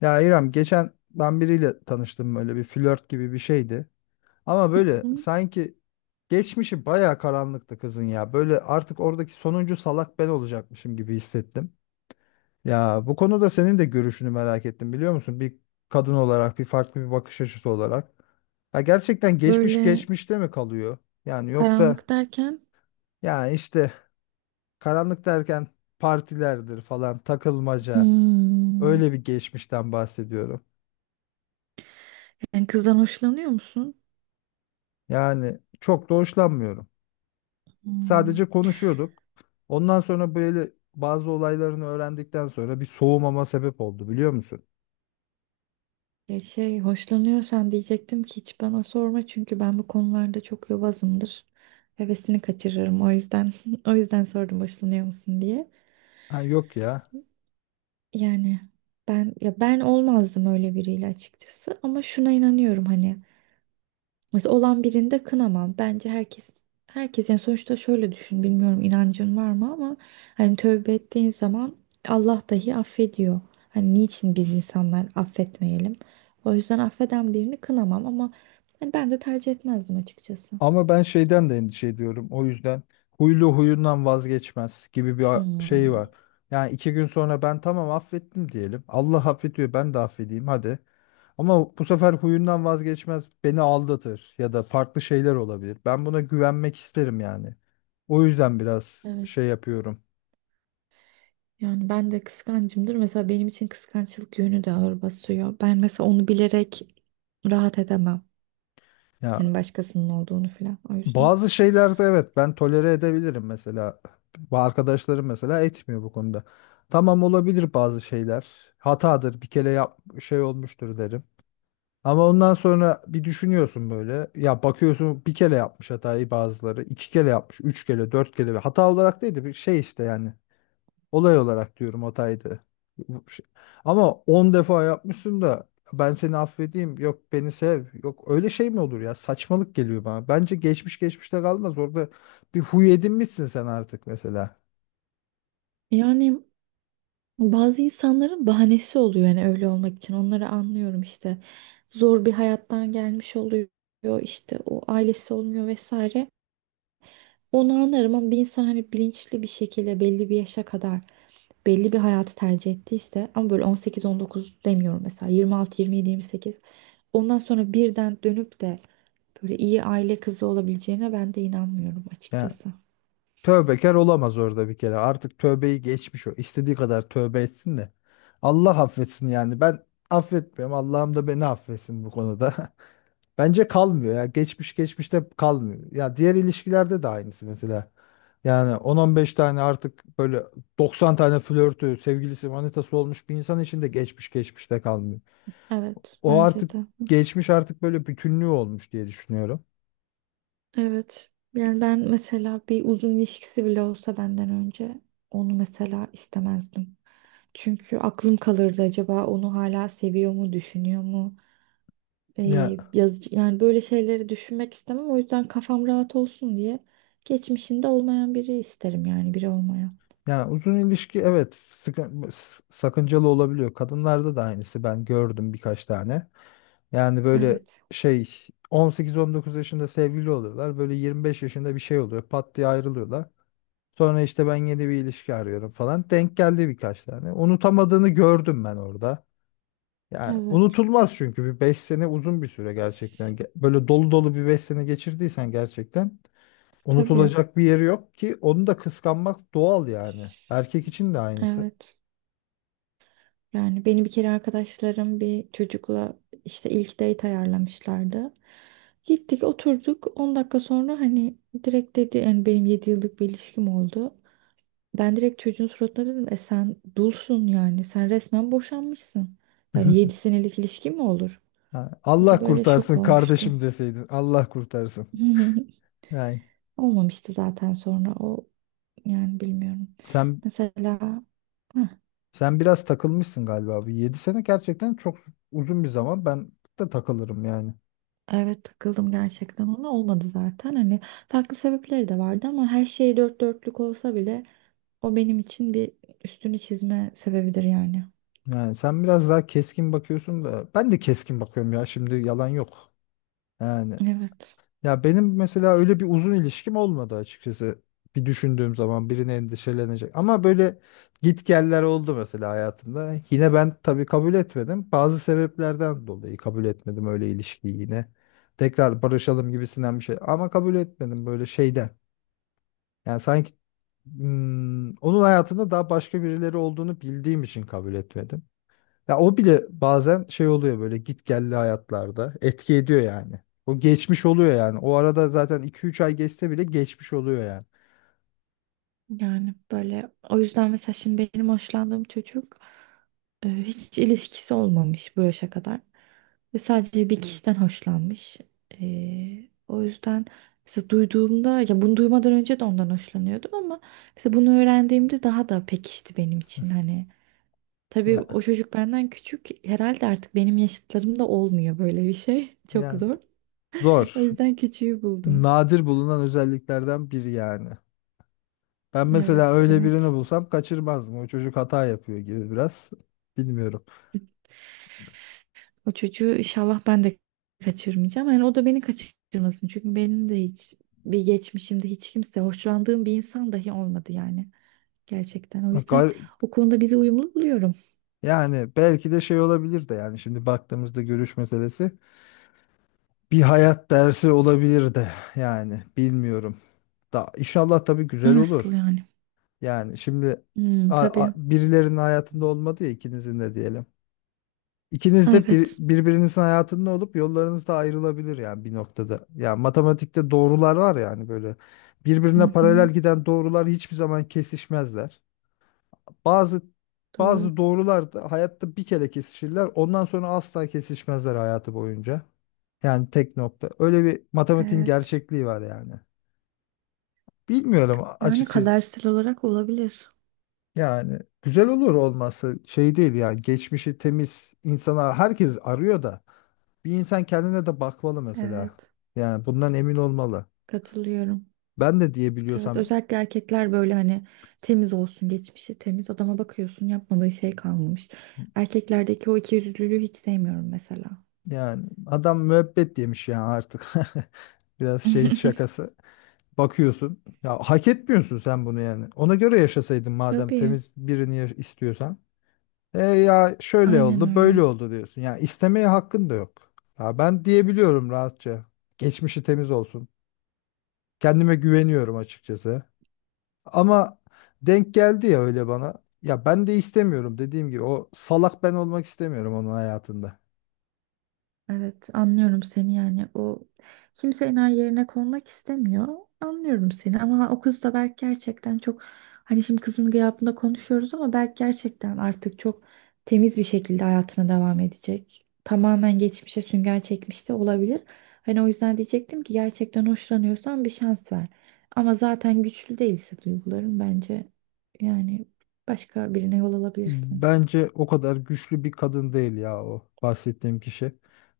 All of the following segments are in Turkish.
Ya İrem geçen ben biriyle tanıştım, böyle bir flört gibi bir şeydi. Ama böyle Hı. sanki geçmişi bayağı karanlıktı kızın ya. Böyle artık oradaki sonuncu salak ben olacakmışım gibi hissettim. Ya bu konuda senin de görüşünü merak ettim, biliyor musun? Bir kadın olarak, bir farklı bir bakış açısı olarak. Ya gerçekten geçmiş Böyle geçmişte mi kalıyor? Yani yoksa karanlık derken ya işte, karanlık derken partilerdir falan takılmaca, hmm, öyle bir geçmişten bahsediyorum. yani kızdan hoşlanıyor musun? Yani çok da hoşlanmıyorum. Hmm. Sadece konuşuyorduk. Ondan sonra böyle bazı olaylarını öğrendikten sonra bir soğumama sebep oldu, biliyor musun? Ya şey hoşlanıyorsan diyecektim ki hiç bana sorma çünkü ben bu konularda çok yobazımdır. Hevesini kaçırırım o yüzden o yüzden sordum hoşlanıyor musun diye. Ha yok ya. Yani ben olmazdım öyle biriyle açıkçası ama şuna inanıyorum hani mesela olan birinde kınamam. Bence herkes yani sonuçta şöyle düşün. Bilmiyorum inancın var mı ama hani tövbe ettiğin zaman Allah dahi affediyor. Hani niçin biz insanlar affetmeyelim? O yüzden affeden birini kınamam ama hani ben de tercih etmezdim açıkçası. Ama ben şeyden de endişe ediyorum. O yüzden huylu huyundan vazgeçmez gibi bir şey Hmm, var. Yani iki gün sonra ben tamam affettim diyelim. Allah affediyor, ben de affedeyim hadi. Ama bu sefer huyundan vazgeçmez, beni aldatır ya da farklı şeyler olabilir. Ben buna güvenmek isterim yani. O yüzden biraz şey evet. yapıyorum. Yani ben de kıskancımdır. Mesela benim için kıskançlık yönü de ağır basıyor. Ben mesela onu bilerek rahat edemem. Ya Yani başkasının olduğunu falan o yüzden. bazı şeylerde evet, ben tolere edebilirim mesela. Bu arkadaşlarım mesela etmiyor bu konuda. Tamam, olabilir bazı şeyler. Hatadır, bir kere yap, şey olmuştur derim. Ama ondan sonra bir düşünüyorsun böyle. Ya bakıyorsun, bir kere yapmış hatayı bazıları. İki kere yapmış. Üç kere, dört kere. Hata olarak değil de bir şey işte yani. Olay olarak diyorum, hataydı. Bu şey- Ama 10 defa yapmışsın da ben seni affedeyim. Yok beni sev. Yok, öyle şey mi olur ya? Saçmalık geliyor bana. Bence geçmiş geçmişte kalmaz. Orada bir huy edinmişsin sen artık mesela. yani Bazı insanların bahanesi oluyor yani öyle olmak için. Onları anlıyorum işte. Zor bir hayattan gelmiş oluyor. İşte o ailesi olmuyor vesaire. Onu anlarım ama bir insan hani bilinçli bir şekilde belli bir yaşa kadar belli bir hayatı tercih ettiyse ama böyle 18-19 demiyorum, mesela 26, 27, 28, ondan sonra birden dönüp de böyle iyi aile kızı olabileceğine ben de inanmıyorum Yani açıkçası. tövbekar olamaz orada bir kere. Artık tövbeyi geçmiş o. İstediği kadar tövbe etsin de. Allah affetsin yani. Ben affetmiyorum. Allah'ım da beni affetsin bu konuda. Bence kalmıyor ya. Geçmiş geçmişte kalmıyor. Ya diğer ilişkilerde de aynısı mesela. Yani 10-15 tane, artık böyle 90 tane flörtü, sevgilisi, manitası olmuş bir insan için de geçmiş geçmişte kalmıyor. Evet, O bence artık, de. geçmiş artık böyle bütünlüğü olmuş diye düşünüyorum. Evet. Yani ben mesela bir uzun ilişkisi bile olsa benden önce onu mesela istemezdim. Çünkü aklım kalırdı, acaba onu hala seviyor mu, düşünüyor mu? Ya Yazıcı, yani böyle şeyleri düşünmek istemem. O yüzden kafam rahat olsun diye geçmişinde olmayan biri isterim, yani biri olmayan. ya uzun ilişki evet, sakıncalı olabiliyor. Kadınlarda da aynısı, ben gördüm birkaç tane. Yani böyle Evet. şey, 18-19 yaşında sevgili oluyorlar. Böyle 25 yaşında bir şey oluyor. Pat diye ayrılıyorlar. Sonra işte ben yeni bir ilişki arıyorum falan. Denk geldi birkaç tane. Unutamadığını gördüm ben orada. Yani Evet. unutulmaz, çünkü bir 5 sene uzun bir süre gerçekten. Böyle dolu dolu bir 5 sene geçirdiysen gerçekten Tabii. unutulacak bir yeri yok ki, onu da kıskanmak doğal yani. Erkek için de aynısı. Evet. Yani beni bir kere arkadaşlarım bir çocukla işte ilk date ayarlamışlardı. Gittik, oturduk, 10 dakika sonra hani direkt dedi yani, benim 7 yıllık bir ilişkim oldu. Ben direkt çocuğun suratına dedim, e sen dulsun yani, sen resmen boşanmışsın. Yani 7 senelik ilişki mi olur? Ha, O da Allah böyle şok kurtarsın olmuştu. kardeşim deseydin. Allah kurtarsın. Yani Olmamıştı zaten sonra o, yani bilmiyorum. sen Mesela heh, sen biraz takılmışsın galiba. Bir 7 sene gerçekten çok uzun bir zaman. Ben de takılırım yani. Evet, takıldım gerçekten, ona olmadı zaten, hani farklı sebepleri de vardı ama her şey dört dörtlük olsa bile o benim için bir üstünü çizme sebebidir yani. Yani sen biraz daha keskin bakıyorsun da ben de keskin bakıyorum ya, şimdi yalan yok. Yani Evet, ya benim mesela öyle bir uzun ilişkim olmadı açıkçası. Bir düşündüğüm zaman birine endişelenecek. Ama böyle gitgeller oldu mesela hayatımda. Yine ben tabii kabul etmedim. Bazı sebeplerden dolayı kabul etmedim öyle ilişkiyi yine. Tekrar barışalım gibisinden bir şey. Ama kabul etmedim böyle şeyden. Yani sanki onun hayatında daha başka birileri olduğunu bildiğim için kabul etmedim. Ya o bile bazen şey oluyor, böyle git gelli hayatlarda etki ediyor yani. O geçmiş oluyor yani. O arada zaten iki üç ay geçse bile geçmiş oluyor yani. yani böyle, o yüzden mesela şimdi benim hoşlandığım çocuk hiç ilişkisi olmamış bu yaşa kadar ve sadece bir kişiden hoşlanmış. O yüzden mesela duyduğumda, ya bunu duymadan önce de ondan hoşlanıyordum ama mesela bunu öğrendiğimde daha da pekişti benim için hani. Tabii o Ya, çocuk benden küçük. Herhalde artık benim yaşıtlarımda olmuyor böyle bir şey. Çok yani zor. O zor. yüzden küçüğü buldum. Nadir bulunan özelliklerden biri yani. Ben mesela Evet, öyle birini evet. bulsam kaçırmazdım. O çocuk hata yapıyor gibi biraz. Bilmiyorum. O çocuğu inşallah ben de kaçırmayacağım. Yani o da beni kaçırmasın. Çünkü benim de hiç, bir geçmişimde hiç kimse, hoşlandığım bir insan dahi olmadı yani. Gerçekten. O yüzden Gar- o konuda bizi uyumlu buluyorum. Yani belki de şey olabilir de, yani şimdi baktığımızda görüş meselesi bir hayat dersi olabilir de yani, bilmiyorum. Da inşallah tabii güzel Nasıl olur. yani? Yani şimdi, Hmm, tabii. birilerinin hayatında olmadı ya, ikinizin de diyelim. İkiniz de bir, Evet. birbirinizin hayatında olup yollarınız da ayrılabilir yani bir noktada. Ya matematikte doğrular var yani, böyle Hı birbirine hı, paralel giden doğrular hiçbir zaman kesişmezler. Bazı doğru. bazı doğrular da hayatta bir kere kesişirler. Ondan sonra asla kesişmezler hayatı boyunca. Yani tek nokta. Öyle bir matematiğin Evet. gerçekliği var yani. Bilmiyorum Yani açıkçası. kadersel olarak olabilir. Yani güzel olur, olması şey değil yani, geçmişi temiz insana herkes arıyor da. Bir insan kendine de bakmalı mesela. Evet. Yani bundan emin olmalı. Katılıyorum. Ben de Evet, diyebiliyorsam, özellikle erkekler böyle hani temiz olsun, geçmişi temiz adama bakıyorsun, yapmadığı şey kalmamış. Erkeklerdeki o ikiyüzlülüğü hiç sevmiyorum mesela. yani adam müebbet yemiş yani artık. Biraz şey şakası. Bakıyorsun. Ya hak etmiyorsun sen bunu yani. Ona göre yaşasaydın madem Tabii. temiz birini istiyorsan. E ya şöyle Aynen oldu, öyle. böyle oldu diyorsun. Ya istemeye hakkın da yok. Ya ben diyebiliyorum rahatça. Geçmişi temiz olsun. Kendime güveniyorum açıkçası. Ama denk geldi ya öyle bana. Ya ben de istemiyorum, dediğim gibi o salak ben olmak istemiyorum onun hayatında. Evet, anlıyorum seni yani. O, kimse enayi yerine konmak istemiyor. Anlıyorum seni ama o kız da belki gerçekten çok, hani şimdi kızın gıyabında konuşuyoruz ama belki gerçekten artık çok temiz bir şekilde hayatına devam edecek. Tamamen geçmişe sünger çekmiş de olabilir. Hani o yüzden diyecektim ki, gerçekten hoşlanıyorsan bir şans ver. Ama zaten güçlü değilse duyguların, bence yani başka birine yol alabilirsin. Bence o kadar güçlü bir kadın değil ya o bahsettiğim kişi.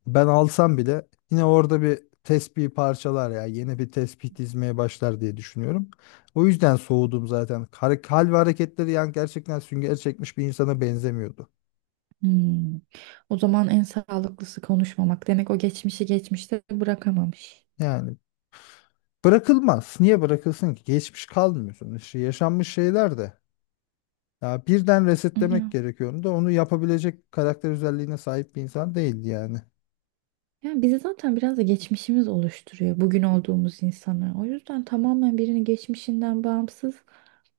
Ben alsam bile yine orada bir tespih parçalar ya, yeni bir tespih dizmeye başlar diye düşünüyorum. O yüzden soğudum zaten. Hal ve hareketleri yani gerçekten sünger çekmiş bir insana benzemiyordu. Hmm. O zaman en sağlıklısı konuşmamak. Demek o geçmişi geçmişte bırakamamış. Yani bırakılmaz. Niye bırakılsın ki? Geçmiş kalmıyor sonuçta. Yaşanmış şeyler de. Ya birden resetlemek Ya. gerekiyordu da onu yapabilecek karakter özelliğine sahip bir insan değildi yani. Yani bizi zaten biraz da geçmişimiz oluşturuyor bugün olduğumuz insanı. O yüzden tamamen birini geçmişinden bağımsız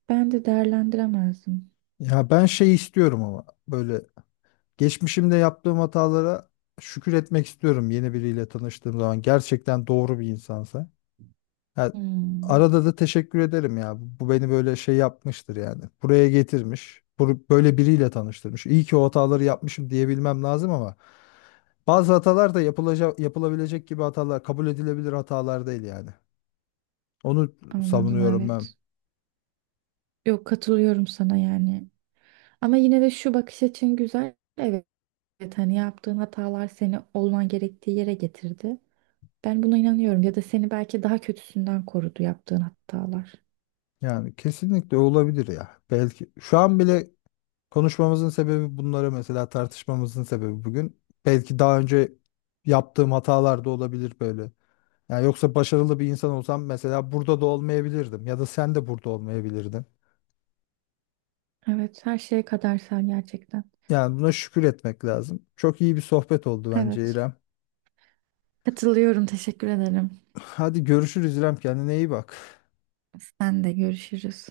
ben de değerlendiremezdim. Ya ben şey istiyorum ama böyle, geçmişimde yaptığım hatalara şükür etmek istiyorum yeni biriyle tanıştığım zaman. Gerçekten doğru bir insansa. Ha, Hmm. arada da teşekkür ederim ya. Bu beni böyle şey yapmıştır yani. Buraya getirmiş. Böyle biriyle tanıştırmış. İyi ki o hataları yapmışım diyebilmem lazım ama bazı hatalar da yapılacak, yapılabilecek gibi hatalar, kabul edilebilir hatalar değil yani. Onu Anladım, savunuyorum ben. evet. Yok, katılıyorum sana yani. Ama yine de şu bakış açın güzel. Evet, hani yaptığın hatalar seni olman gerektiği yere getirdi. Ben buna inanıyorum, ya da seni belki daha kötüsünden korudu yaptığın hatalar. Yani kesinlikle olabilir ya. Belki şu an bile konuşmamızın sebebi, bunları mesela tartışmamızın sebebi bugün, belki daha önce yaptığım hatalar da olabilir böyle. Yani yoksa başarılı bir insan olsam mesela burada da olmayabilirdim ya da sen de burada olmayabilirdin. Evet, her şeye kadersel gerçekten. Yani buna şükür etmek lazım. Çok iyi bir sohbet oldu bence Evet. İrem. Katılıyorum, teşekkür ederim. Hadi görüşürüz İrem, kendine iyi bak. Sen de, görüşürüz.